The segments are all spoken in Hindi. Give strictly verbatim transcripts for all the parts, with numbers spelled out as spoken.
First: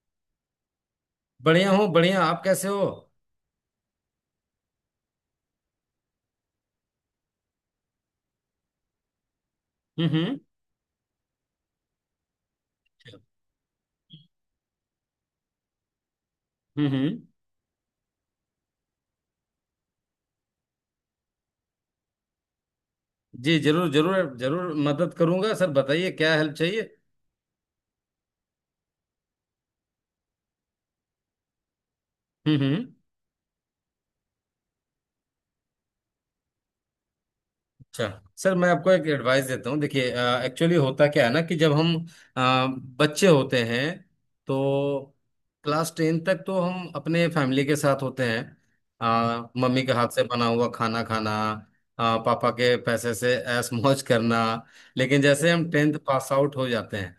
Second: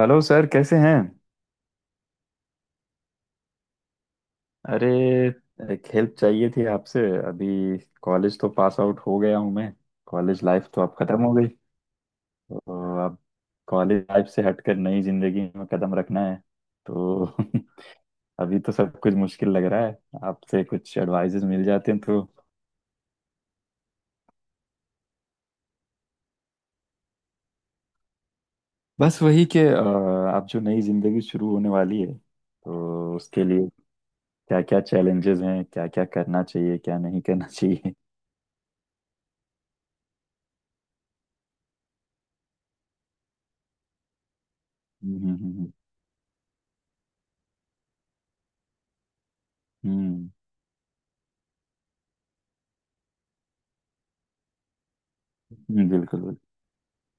हेलो सर, कैसे हैं? बढ़िया हूँ, बढ़िया। आप कैसे हो? अरे, एक हेल्प चाहिए थी आपसे। अभी कॉलेज तो पास आउट हो गया हूँ मैं। हम्म हम्म, कॉलेज लाइफ तो अब खत्म हो गई। तो अब कॉलेज लाइफ से हटकर नई जिंदगी में कदम रखना है। हम्म हम्म। तो अभी तो सब कुछ मुश्किल लग रहा है। आपसे कुछ एडवाइजेस मिल जाते हैं, तो जी, जरूर जरूर जरूर मदद करूंगा सर, बताइए क्या हेल्प चाहिए। बस वही कि अ, आप जो नई जिंदगी शुरू होने वाली है हम्म हम्म। तो उसके लिए क्या क्या चैलेंजेस हैं, क्या क्या करना चाहिए, क्या नहीं करना चाहिए? अच्छा। सर, मैं आपको एक एडवाइस देता हूँ, देखिए। एक्चुअली होता क्या है ना कि जब हम अ, बच्चे होते हैं तो हम्म, हम्म, हम्म, क्लास टेन तक तो हम अपने फैमिली के साथ होते हैं। अ, मम्मी के हाथ से हम्म, बना हुआ खाना खाना, अ, पापा के पैसे से ऐश मौज करना। लेकिन जैसे हम हम्म, टेंथ बिल्कुल पास बिल्कुल। आउट हो जाते हैं,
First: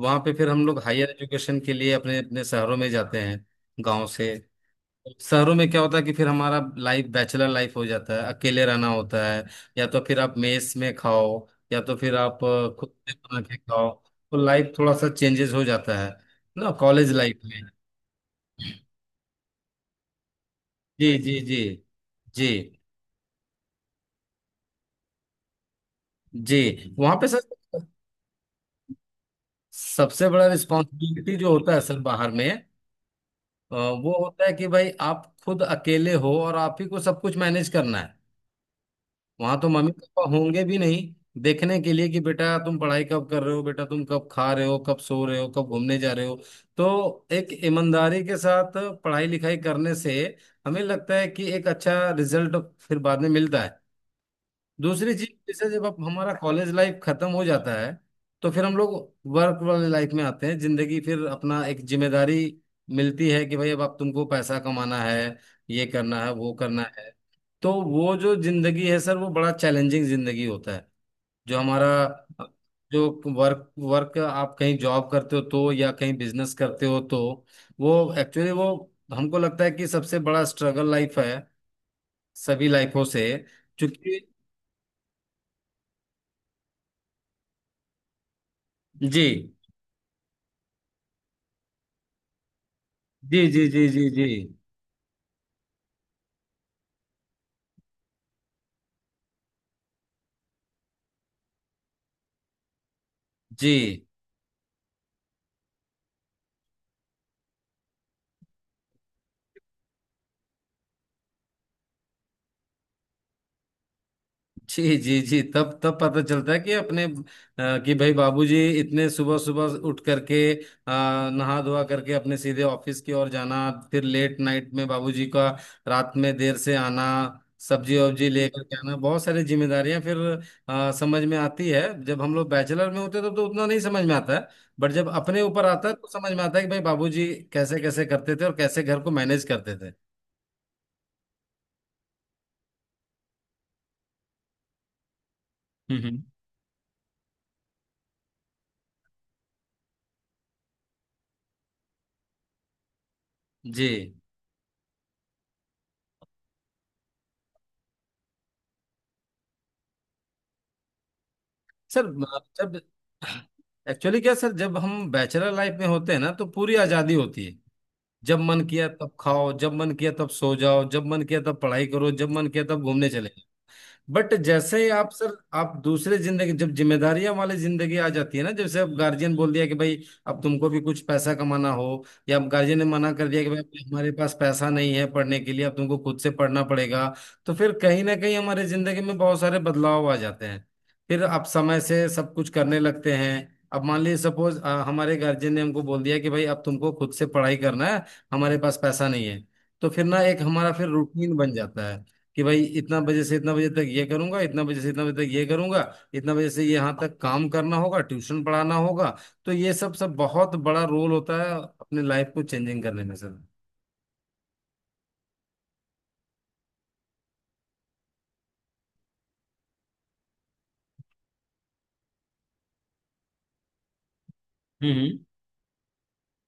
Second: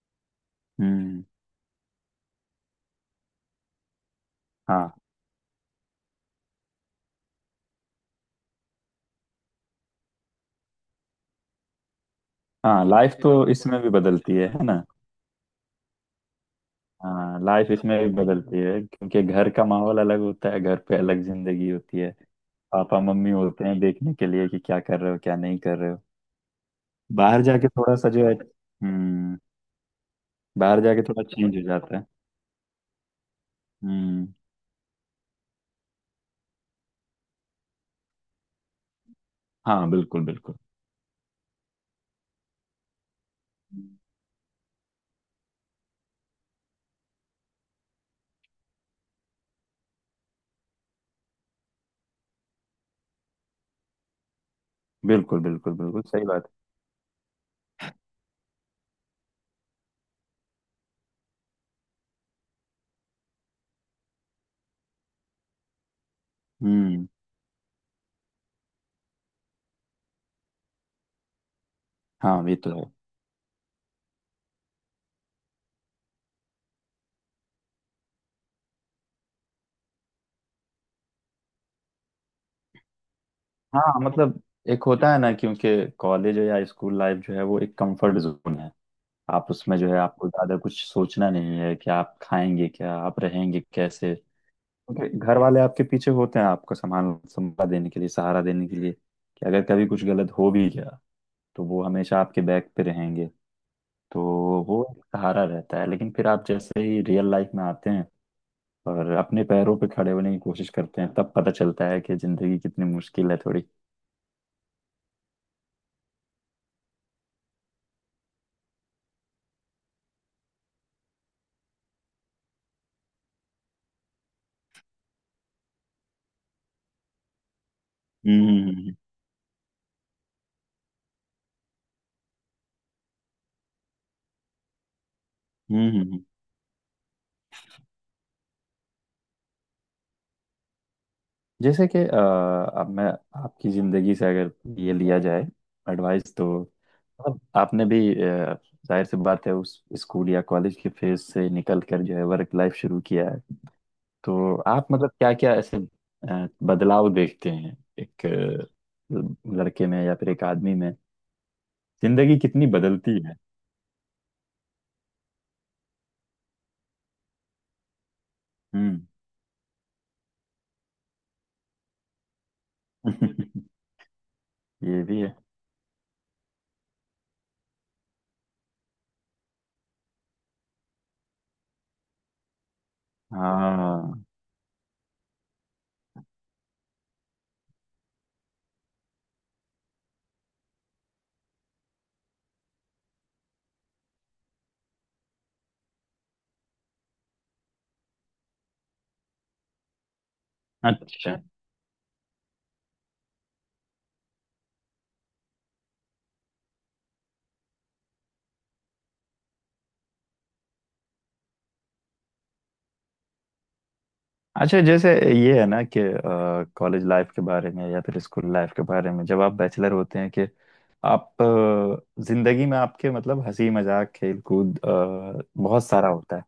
वहाँ पे फिर हम लोग हायर हम्म। एजुकेशन के लिए अपने अपने शहरों में जाते हैं, गाँव से हाँ। शहरों में। क्या होता है कि फिर हमारा लाइफ बैचलर लाइफ हो जाता है, अकेले रहना होता है। या तो फिर आप मेस में खाओ, या तो फिर आप अ, हाँ, खुद लाइफ से ये बना तो तो के इसमें भी खाओ। बदलती तो है है लाइफ ना। थोड़ा सा चेंजेस हो जाता है ना, कॉलेज हाँ, लाइफ में। लाइफ इसमें भी बदलती है क्योंकि घर का माहौल अलग होता है, घर पे जी अलग जी जी जिंदगी होती है। जी पापा मम्मी होते हैं देखने के लिए कि क्या कर रहे हो, क्या नहीं कर रहे हो। जी। वहाँ पे सर बाहर जाके थोड़ा सा जो है, हम्म। सबसे बड़ा बाहर जाके थोड़ा रिस्पॉन्सिबिलिटी जो चेंज हो होता है जाता सर है। बाहर में, अ, वो हम्म। होता है कि भाई आप खुद अकेले हो और आप ही को सब कुछ मैनेज करना है। वहां तो हाँ मम्मी बिल्कुल पापा बिल्कुल। होंगे भी नहीं देखने के लिए कि बेटा तुम पढ़ाई कब कर रहे हो, बेटा तुम कब खा रहे हो, कब सो रहे हो, कब घूमने जा रहे हो। तो एक ईमानदारी के साथ पढ़ाई लिखाई करने से हमें लगता है कि एक अच्छा रिजल्ट फिर बाद में मिलता है। दूसरी चीज, बिल्कुल जैसे बिल्कुल जब आप बिल्कुल सही हमारा बात कॉलेज लाइफ खत्म हो जाता है तो फिर हम लोग वर्क वाले लाइफ में आते हैं, जिंदगी फिर अपना एक जिम्मेदारी मिलती है कि भाई अब आप तुमको पैसा कमाना है, ये करना है, वो है। करना हम्म। है। तो वो जो जिंदगी है सर वो बड़ा चैलेंजिंग जिंदगी होता है। जो हमारा, हाँ ये तो है। जो वर्क वर्क आप कहीं जॉब करते हो तो या कहीं बिजनेस करते हो तो वो एक्चुअली वो हमको लगता है कि सबसे बड़ा स्ट्रगल लाइफ है, सभी लाइफों से। हाँ क्योंकि मतलब, एक होता है ना, क्योंकि कॉलेज या स्कूल लाइफ जो है वो एक कंफर्ट जोन है। जी आप उसमें जो है, आपको ज्यादा कुछ सोचना नहीं है कि आप खाएंगे क्या, आप जी रहेंगे जी जी जी कैसे, जी क्योंकि घर वाले आपके पीछे होते हैं, आपको सामान संभाल देने के लिए, सहारा देने के लिए, कि अगर कभी कुछ गलत हो भी गया तो वो हमेशा आपके बैक पे रहेंगे। जी तो वो एक सहारा रहता है। लेकिन फिर आप जैसे ही रियल लाइफ में आते हैं और अपने पैरों पे खड़े होने की कोशिश करते हैं, तब पता चलता है कि जिंदगी कितनी मुश्किल है थोड़ी। जी जी जी। तब तब पता चलता है कि अपने अ, कि भाई बाबूजी इतने सुबह सुबह उठ करके अ, नहा धोवा करके अपने सीधे ऑफिस की ओर जाना, फिर लेट नाइट में बाबूजी का रात में देर से आना, सब्जी वब्जी हम्म, लेकर के हम्म, आना। बहुत सारी जिम्मेदारियां फिर अ, समझ में आती है। जब हम लोग बैचलर में होते हैं तब तो उतना नहीं समझ में आता है, बट जब अपने ऊपर आता हम्म, है तो हम्म। समझ में आता है कि भाई बाबूजी कैसे कैसे करते थे और कैसे घर को मैनेज करते थे। जैसे कि अ, अब मैं आपकी जिंदगी से अगर ये लिया जाए हम्म हम्म। एडवाइस, तो मतलब आपने भी अ, जाहिर सी बात है, उस स्कूल या कॉलेज के फेज से निकल कर जो है वर्क लाइफ शुरू किया है। जी। तो आप मतलब क्या क्या ऐसे अ, बदलाव देखते हैं एक अ, लड़के में या फिर एक आदमी में? सर म- जिंदगी कितनी जब बदलती है? एक्चुअली क्या सर, जब हम बैचलर लाइफ में होते हैं ना, तो पूरी आज़ादी होती है। जब मन किया हम्म। तब खाओ, जब मन किया तब सो जाओ, जब मन किया तब पढ़ाई करो, जब मन किया तब घूमने चले। बट जैसे ही ये आप भी है। सर आप दूसरे जिंदगी, जब जिम्मेदारियां वाली जिंदगी आ जाती है ना, जैसे अब गार्जियन बोल दिया कि भाई अब तुमको भी कुछ पैसा कमाना हो, या अब गार्जियन ने मना कर दिया कि भाई हमारे हाँ। पास पैसा नहीं है पढ़ने के लिए, अब तुमको खुद से पढ़ना पड़ेगा। तो फिर कहीं ना कहीं हमारे जिंदगी में बहुत सारे बदलाव आ जाते हैं। फिर आप समय से सब कुछ करने लगते हैं। अब मान लीजिए, सपोज हमारे गार्जियन ने हमको बोल दिया कि भाई अब तुमको खुद से पढ़ाई करना है, हमारे पास पैसा नहीं है, तो फिर ना एक हमारा फिर रूटीन अच्छा। बन जाता है कि भाई इतना बजे से इतना बजे तक ये करूंगा, इतना बजे से इतना बजे तक ये करूंगा, इतना बजे से यहाँ तक काम करना होगा, ट्यूशन पढ़ाना होगा। तो ये सब सब बहुत बड़ा रोल होता है अपने लाइफ को चेंजिंग करने में सर। अच्छा, जैसे ये है ना कि कॉलेज लाइफ के बारे में या फिर स्कूल लाइफ के बारे में, जब आप बैचलर होते हैं कि आप अ, जिंदगी में आपके, मतलब, हंसी मजाक खेल कूद हम्म। अ, बहुत सारा होता है।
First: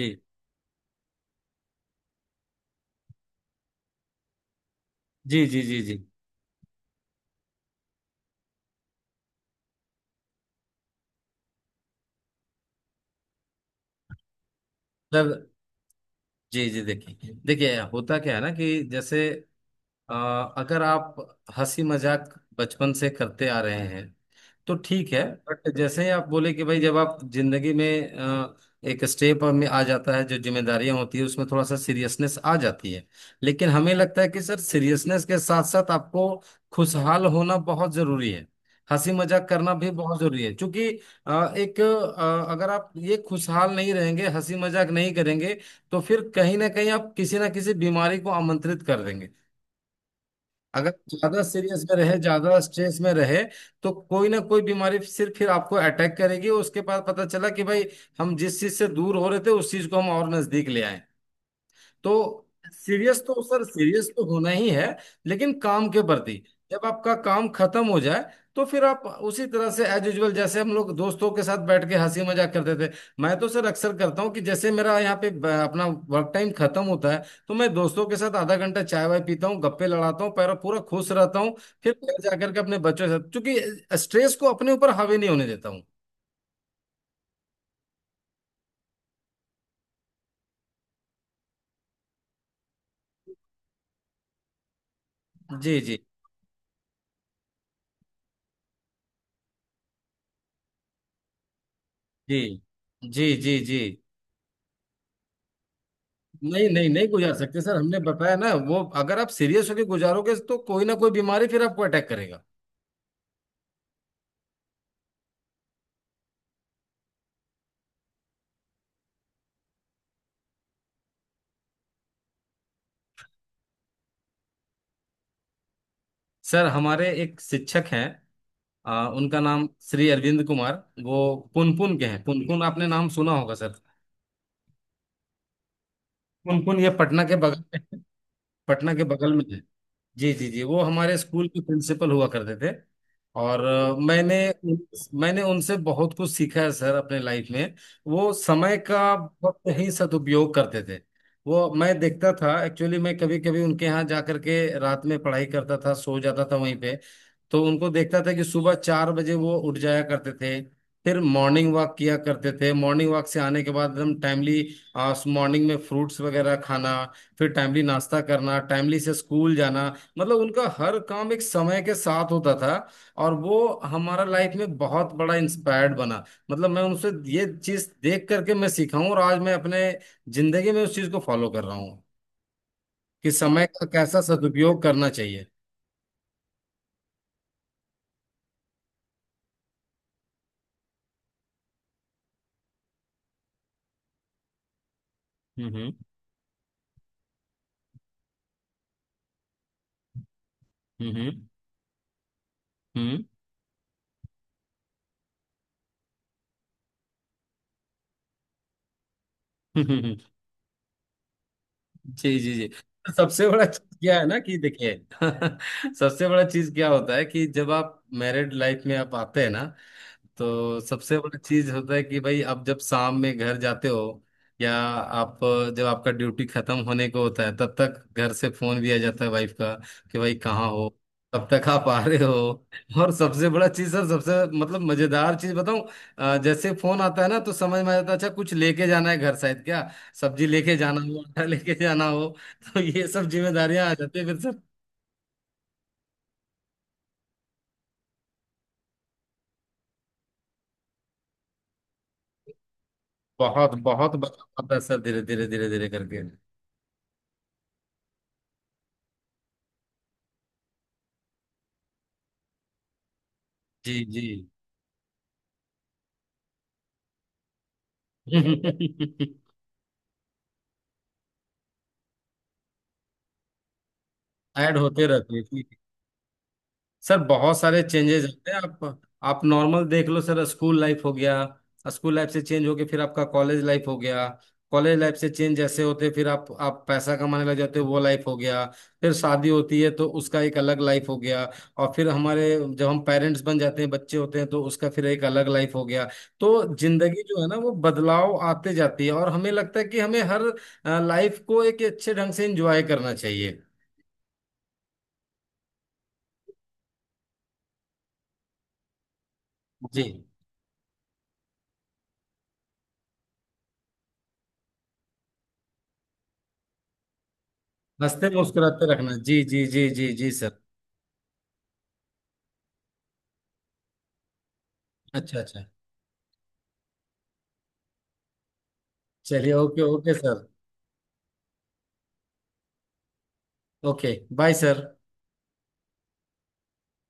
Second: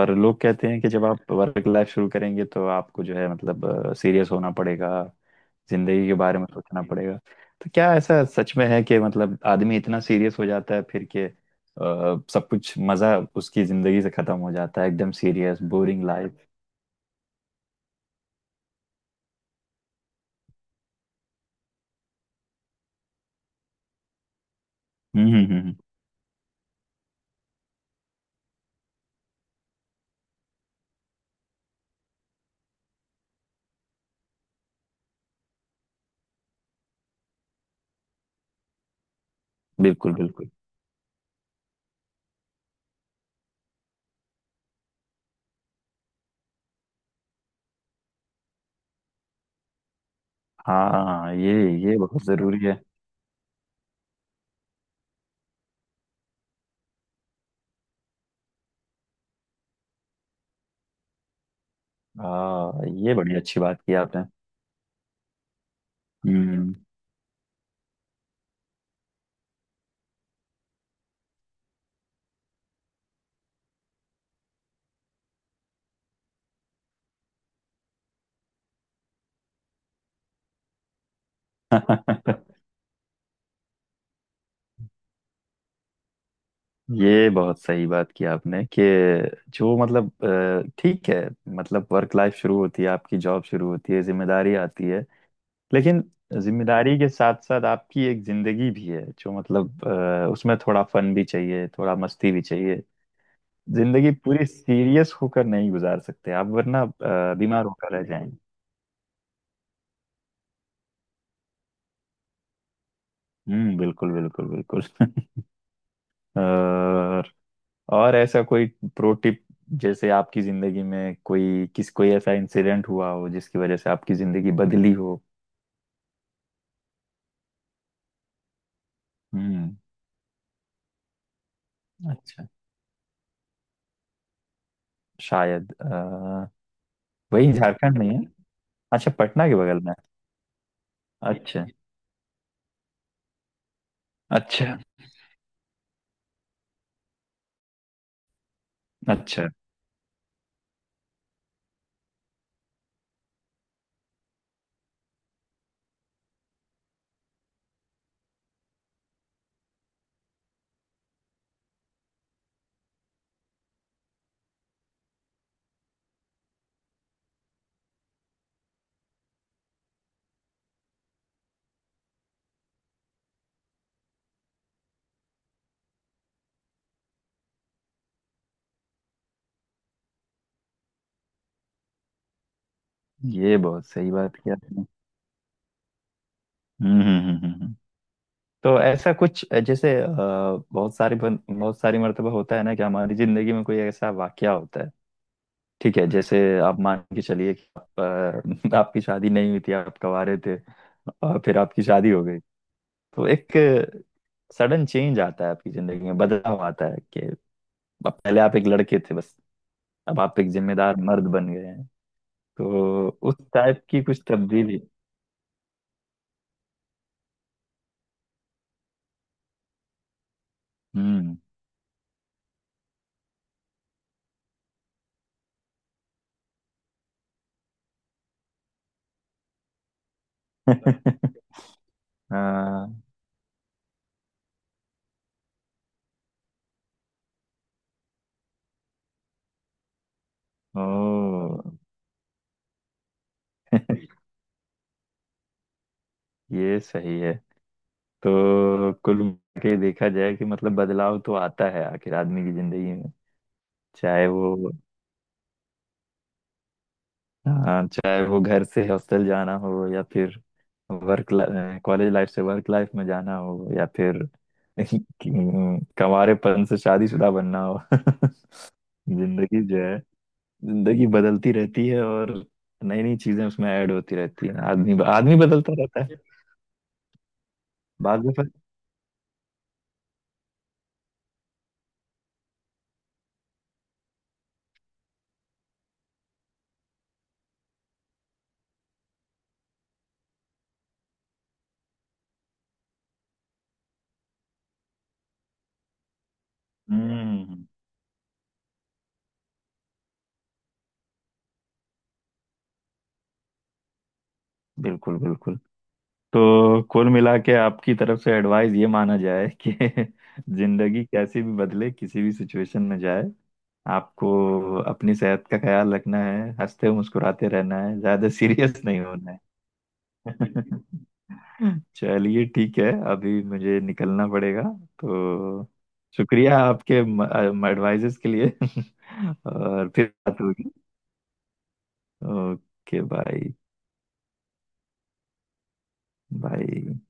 और लोग कहते हैं कि जब आप वर्क लाइफ शुरू करेंगे तो आपको जो है, मतलब, सीरियस होना पड़ेगा, जी जी जी जी जिंदगी के बारे में सोचना पड़ेगा। तो क्या ऐसा सच में है कि मतलब आदमी इतना सीरियस हो जाता है फिर के अ, सब कुछ मजा उसकी जिंदगी से खत्म हो जाता है, एकदम सर। Serious boring life? जी जी, देखिए देखिए होता क्या है ना कि जैसे, अ, अगर आप हंसी मजाक बचपन से करते आ रहे हैं तो ठीक है। हम्म, हम्म, हम्म, बट हम्म। जैसे ही आप बोले कि भाई जब आप जिंदगी में अ, एक स्टेप में आ जाता है जो जिम्मेदारियां होती है, उसमें थोड़ा सा सीरियसनेस आ जाती है। लेकिन हमें लगता है कि सर सीरियसनेस के साथ साथ आपको खुशहाल होना बहुत जरूरी है, हंसी मजाक करना भी बिल्कुल बहुत जरूरी बिल्कुल। है। क्योंकि अ, एक अ, अगर आप ये खुशहाल नहीं रहेंगे, हंसी मजाक नहीं करेंगे, तो फिर कहीं ना कहीं आप किसी ना किसी बीमारी को आमंत्रित कर देंगे। अगर हाँ ज्यादा ये सीरियस में ये रहे, बहुत ज्यादा जरूरी है। स्ट्रेस में रहे, तो कोई ना कोई बीमारी सिर्फ फिर आपको अटैक करेगी। उसके बाद पता चला कि भाई हम जिस चीज से दूर हो रहे थे उस चीज को हम और नजदीक ले आए। तो हाँ, ये सीरियस बड़ी तो अच्छी सर, बात की सीरियस आपने। तो होना ही है, लेकिन काम के प्रति। हम्म। जब आपका काम खत्म हो जाए तो फिर आप उसी तरह से एज यूजल, जैसे हम लोग दोस्तों के साथ बैठ के हंसी मजाक करते थे। मैं तो सर अक्सर करता हूँ कि जैसे मेरा यहाँ पे ब- अपना वर्क टाइम खत्म होता है, तो मैं दोस्तों के साथ आधा घंटा चाय वाय पीता हूँ, गप्पे लड़ाता हूँ, पैर पूरा खुश रहता हूँ। फिर घर जाकर के अपने बच्चों के साथ, क्योंकि स्ट्रेस को अपने ऊपर हावी नहीं होने देता हूँ। ये बहुत सही बात की आपने कि जो मतलब अ, ठीक है, मतलब वर्क लाइफ शुरू होती है, आपकी जॉब शुरू होती है, जिम्मेदारी आती है, जी जी लेकिन जिम्मेदारी के साथ साथ आपकी एक जिंदगी भी है, जो मतलब अ, उसमें थोड़ा फन भी चाहिए, थोड़ा मस्ती जी भी चाहिए। जी जी जी। जिंदगी पूरी सीरियस होकर नहीं गुजार सकते आप, नहीं वरना नहीं नहीं गुजार अ, सकते बीमार सर, होकर हमने रह बताया जाएंगे। ना वो, अगर आप सीरियस होकर गुजारोगे तो कोई ना कोई बीमारी फिर आपको अटैक करेगा। हम्म, बिल्कुल बिल्कुल बिल्कुल। और और ऐसा कोई प्रो टिप, जैसे आपकी जिंदगी में कोई किस कोई ऐसा इंसिडेंट हुआ हो जिसकी वजह से आपकी जिंदगी बदली हो? सर हमारे एक शिक्षक हैं, आ, उनका नाम हम्म। श्री अरविंद कुमार। वो पुनपुन के हैं, अच्छा। पुनपुन आपने नाम सुना होगा सर, शायद अ, पुनपुन ये पटना के वही बगल झारखंड में, में है? पटना के अच्छा, बगल में। पटना के बगल में जी जी जी, वो हमारे है। स्कूल के अच्छा। प्रिंसिपल हुआ करते थे। और अ, मैंने अच्छा। मैंने उनसे बहुत कुछ सीखा है सर अपने लाइफ में। वो समय का अच्छा, बहुत ही सदुपयोग करते थे। वो मैं देखता था, एक्चुअली मैं कभी कभी उनके यहाँ जा करके रात में पढ़ाई करता था, सो जाता था वहीं पे। तो उनको देखता था कि सुबह चार बजे वो उठ जाया करते थे, फिर मॉर्निंग वॉक किया करते थे। मॉर्निंग वॉक से आने के बाद एकदम टाइमली मॉर्निंग में फ्रूट्स वगैरह खाना, फिर टाइमली नाश्ता करना, टाइमली से स्कूल जाना। मतलब उनका हर काम एक समय के साथ होता था। और वो हमारा लाइफ में बहुत बड़ा इंस्पायर्ड बना। मतलब मैं उनसे ये चीज देख करके मैं सीखा हूँ और आज मैं अपने जिंदगी में उस चीज को फॉलो कर रहा हूँ, कि ये समय का बहुत सही कैसा बात किया सदुपयोग आपने। करना चाहिए। हम्म, हम्म, हम्म, हम्म, हम्म। तो ऐसा कुछ, जैसे अ, बहुत सारी बहुत सारी मर्तबा होता है ना कि हमारी जिंदगी में कोई ऐसा वाकया होता है। हम्म हम्म ठीक है, जैसे आप मान के चलिए कि आप, अ, आपकी शादी नहीं हुई थी, आप कवारे थे, और हम्म फिर आपकी शादी हो गई। हम्म तो एक सडन चेंज आता है आपकी जिंदगी में, बदलाव आता है कि अब पहले आप एक लड़के थे बस, हम्म हम्म, अब आप एक जिम्मेदार मर्द बन गए हैं। जी जी जी। तो तो उस सबसे बड़ा टाइप चीज की क्या कुछ है ना कि तब्दीली। देखिए सबसे बड़ा चीज क्या होता है कि जब आप मैरिड लाइफ में आप आते हैं ना, तो सबसे हम्म। बड़ा चीज होता है कि भाई आप जब शाम में घर जाते हो, या आप जब आपका ड्यूटी खत्म होने को होता है, तब तक घर से फोन भी आ जाता है वाइफ का कि भाई कहाँ हो, तब तक आप आ रहे हो। हाँ। और सबसे बड़ा चीज सर, सबसे मतलब मजेदार चीज बताऊं, अ, जैसे फोन आता है ना तो समझ में आ जाता है, अच्छा कुछ लेके जाना है घर, शायद क्या सब्जी लेके ओ। जाना हो, आटा लेके जाना हो। तो ये सब जिम्मेदारियां आ जाती है फिर सर। ये सही है। तो कुल मिला के देखा जाए कि मतलब बदलाव तो आता है आखिर आदमी की जिंदगी में, बहुत बहुत चाहे बदलाव वो, आता है सर, धीरे धीरे धीरे धीरे करके। हाँ, चाहे वो घर से हॉस्टल जाना हो या फिर वर्क, कॉलेज लाइफ से वर्क लाइफ में जाना हो, या जी जी। फिर कंवारेपन से शादीशुदा बनना हो। जिंदगी जो है, जिंदगी बदलती रहती है और नई नई चीजें उसमें ऐड होती रहती है ऐड आदमी होते रहते आदमी हैं बदलता रहता है। सर, बहुत सारे चेंजेस बाद में होते फिर, हैं। आप आप नॉर्मल देख लो सर, स्कूल लाइफ हो गया, स्कूल लाइफ से चेंज होके फिर आपका कॉलेज लाइफ हो गया, कॉलेज लाइफ से चेंज जैसे होते फिर आप आप पैसा कमाने लग जाते हो वो लाइफ हो गया, फिर शादी होती है तो उसका एक अलग लाइफ हो गया। और फिर हमारे, जब हम पेरेंट्स बन जाते हैं, बच्चे होते हैं, तो उसका फिर एक अलग लाइफ हो गया। तो जिंदगी जो है ना हम्म, वो बदलाव आते जाती है, और हमें लगता है कि हमें हर लाइफ को एक अच्छे ढंग से एंजॉय करना चाहिए। बिल्कुल बिल्कुल। तो कुल मिला के आपकी तरफ से एडवाइस ये माना जाए कि जी, जिंदगी कैसी भी बदले, किसी भी सिचुएशन में जाए, आपको अपनी सेहत का ख्याल रखना है, हंसते मुस्कुराते रहना है, ज्यादा हंसते सीरियस मुस्कुराते नहीं रखना, होना जी है। जी जी जी जी सर। चलिए ठीक है, अभी मुझे निकलना पड़ेगा। अच्छा तो अच्छा। शुक्रिया आपके एडवाइजेस के लिए। चलिए, ओके और फिर ओके बात सर। होगी। Okay bye. Okay bye sir. Bye.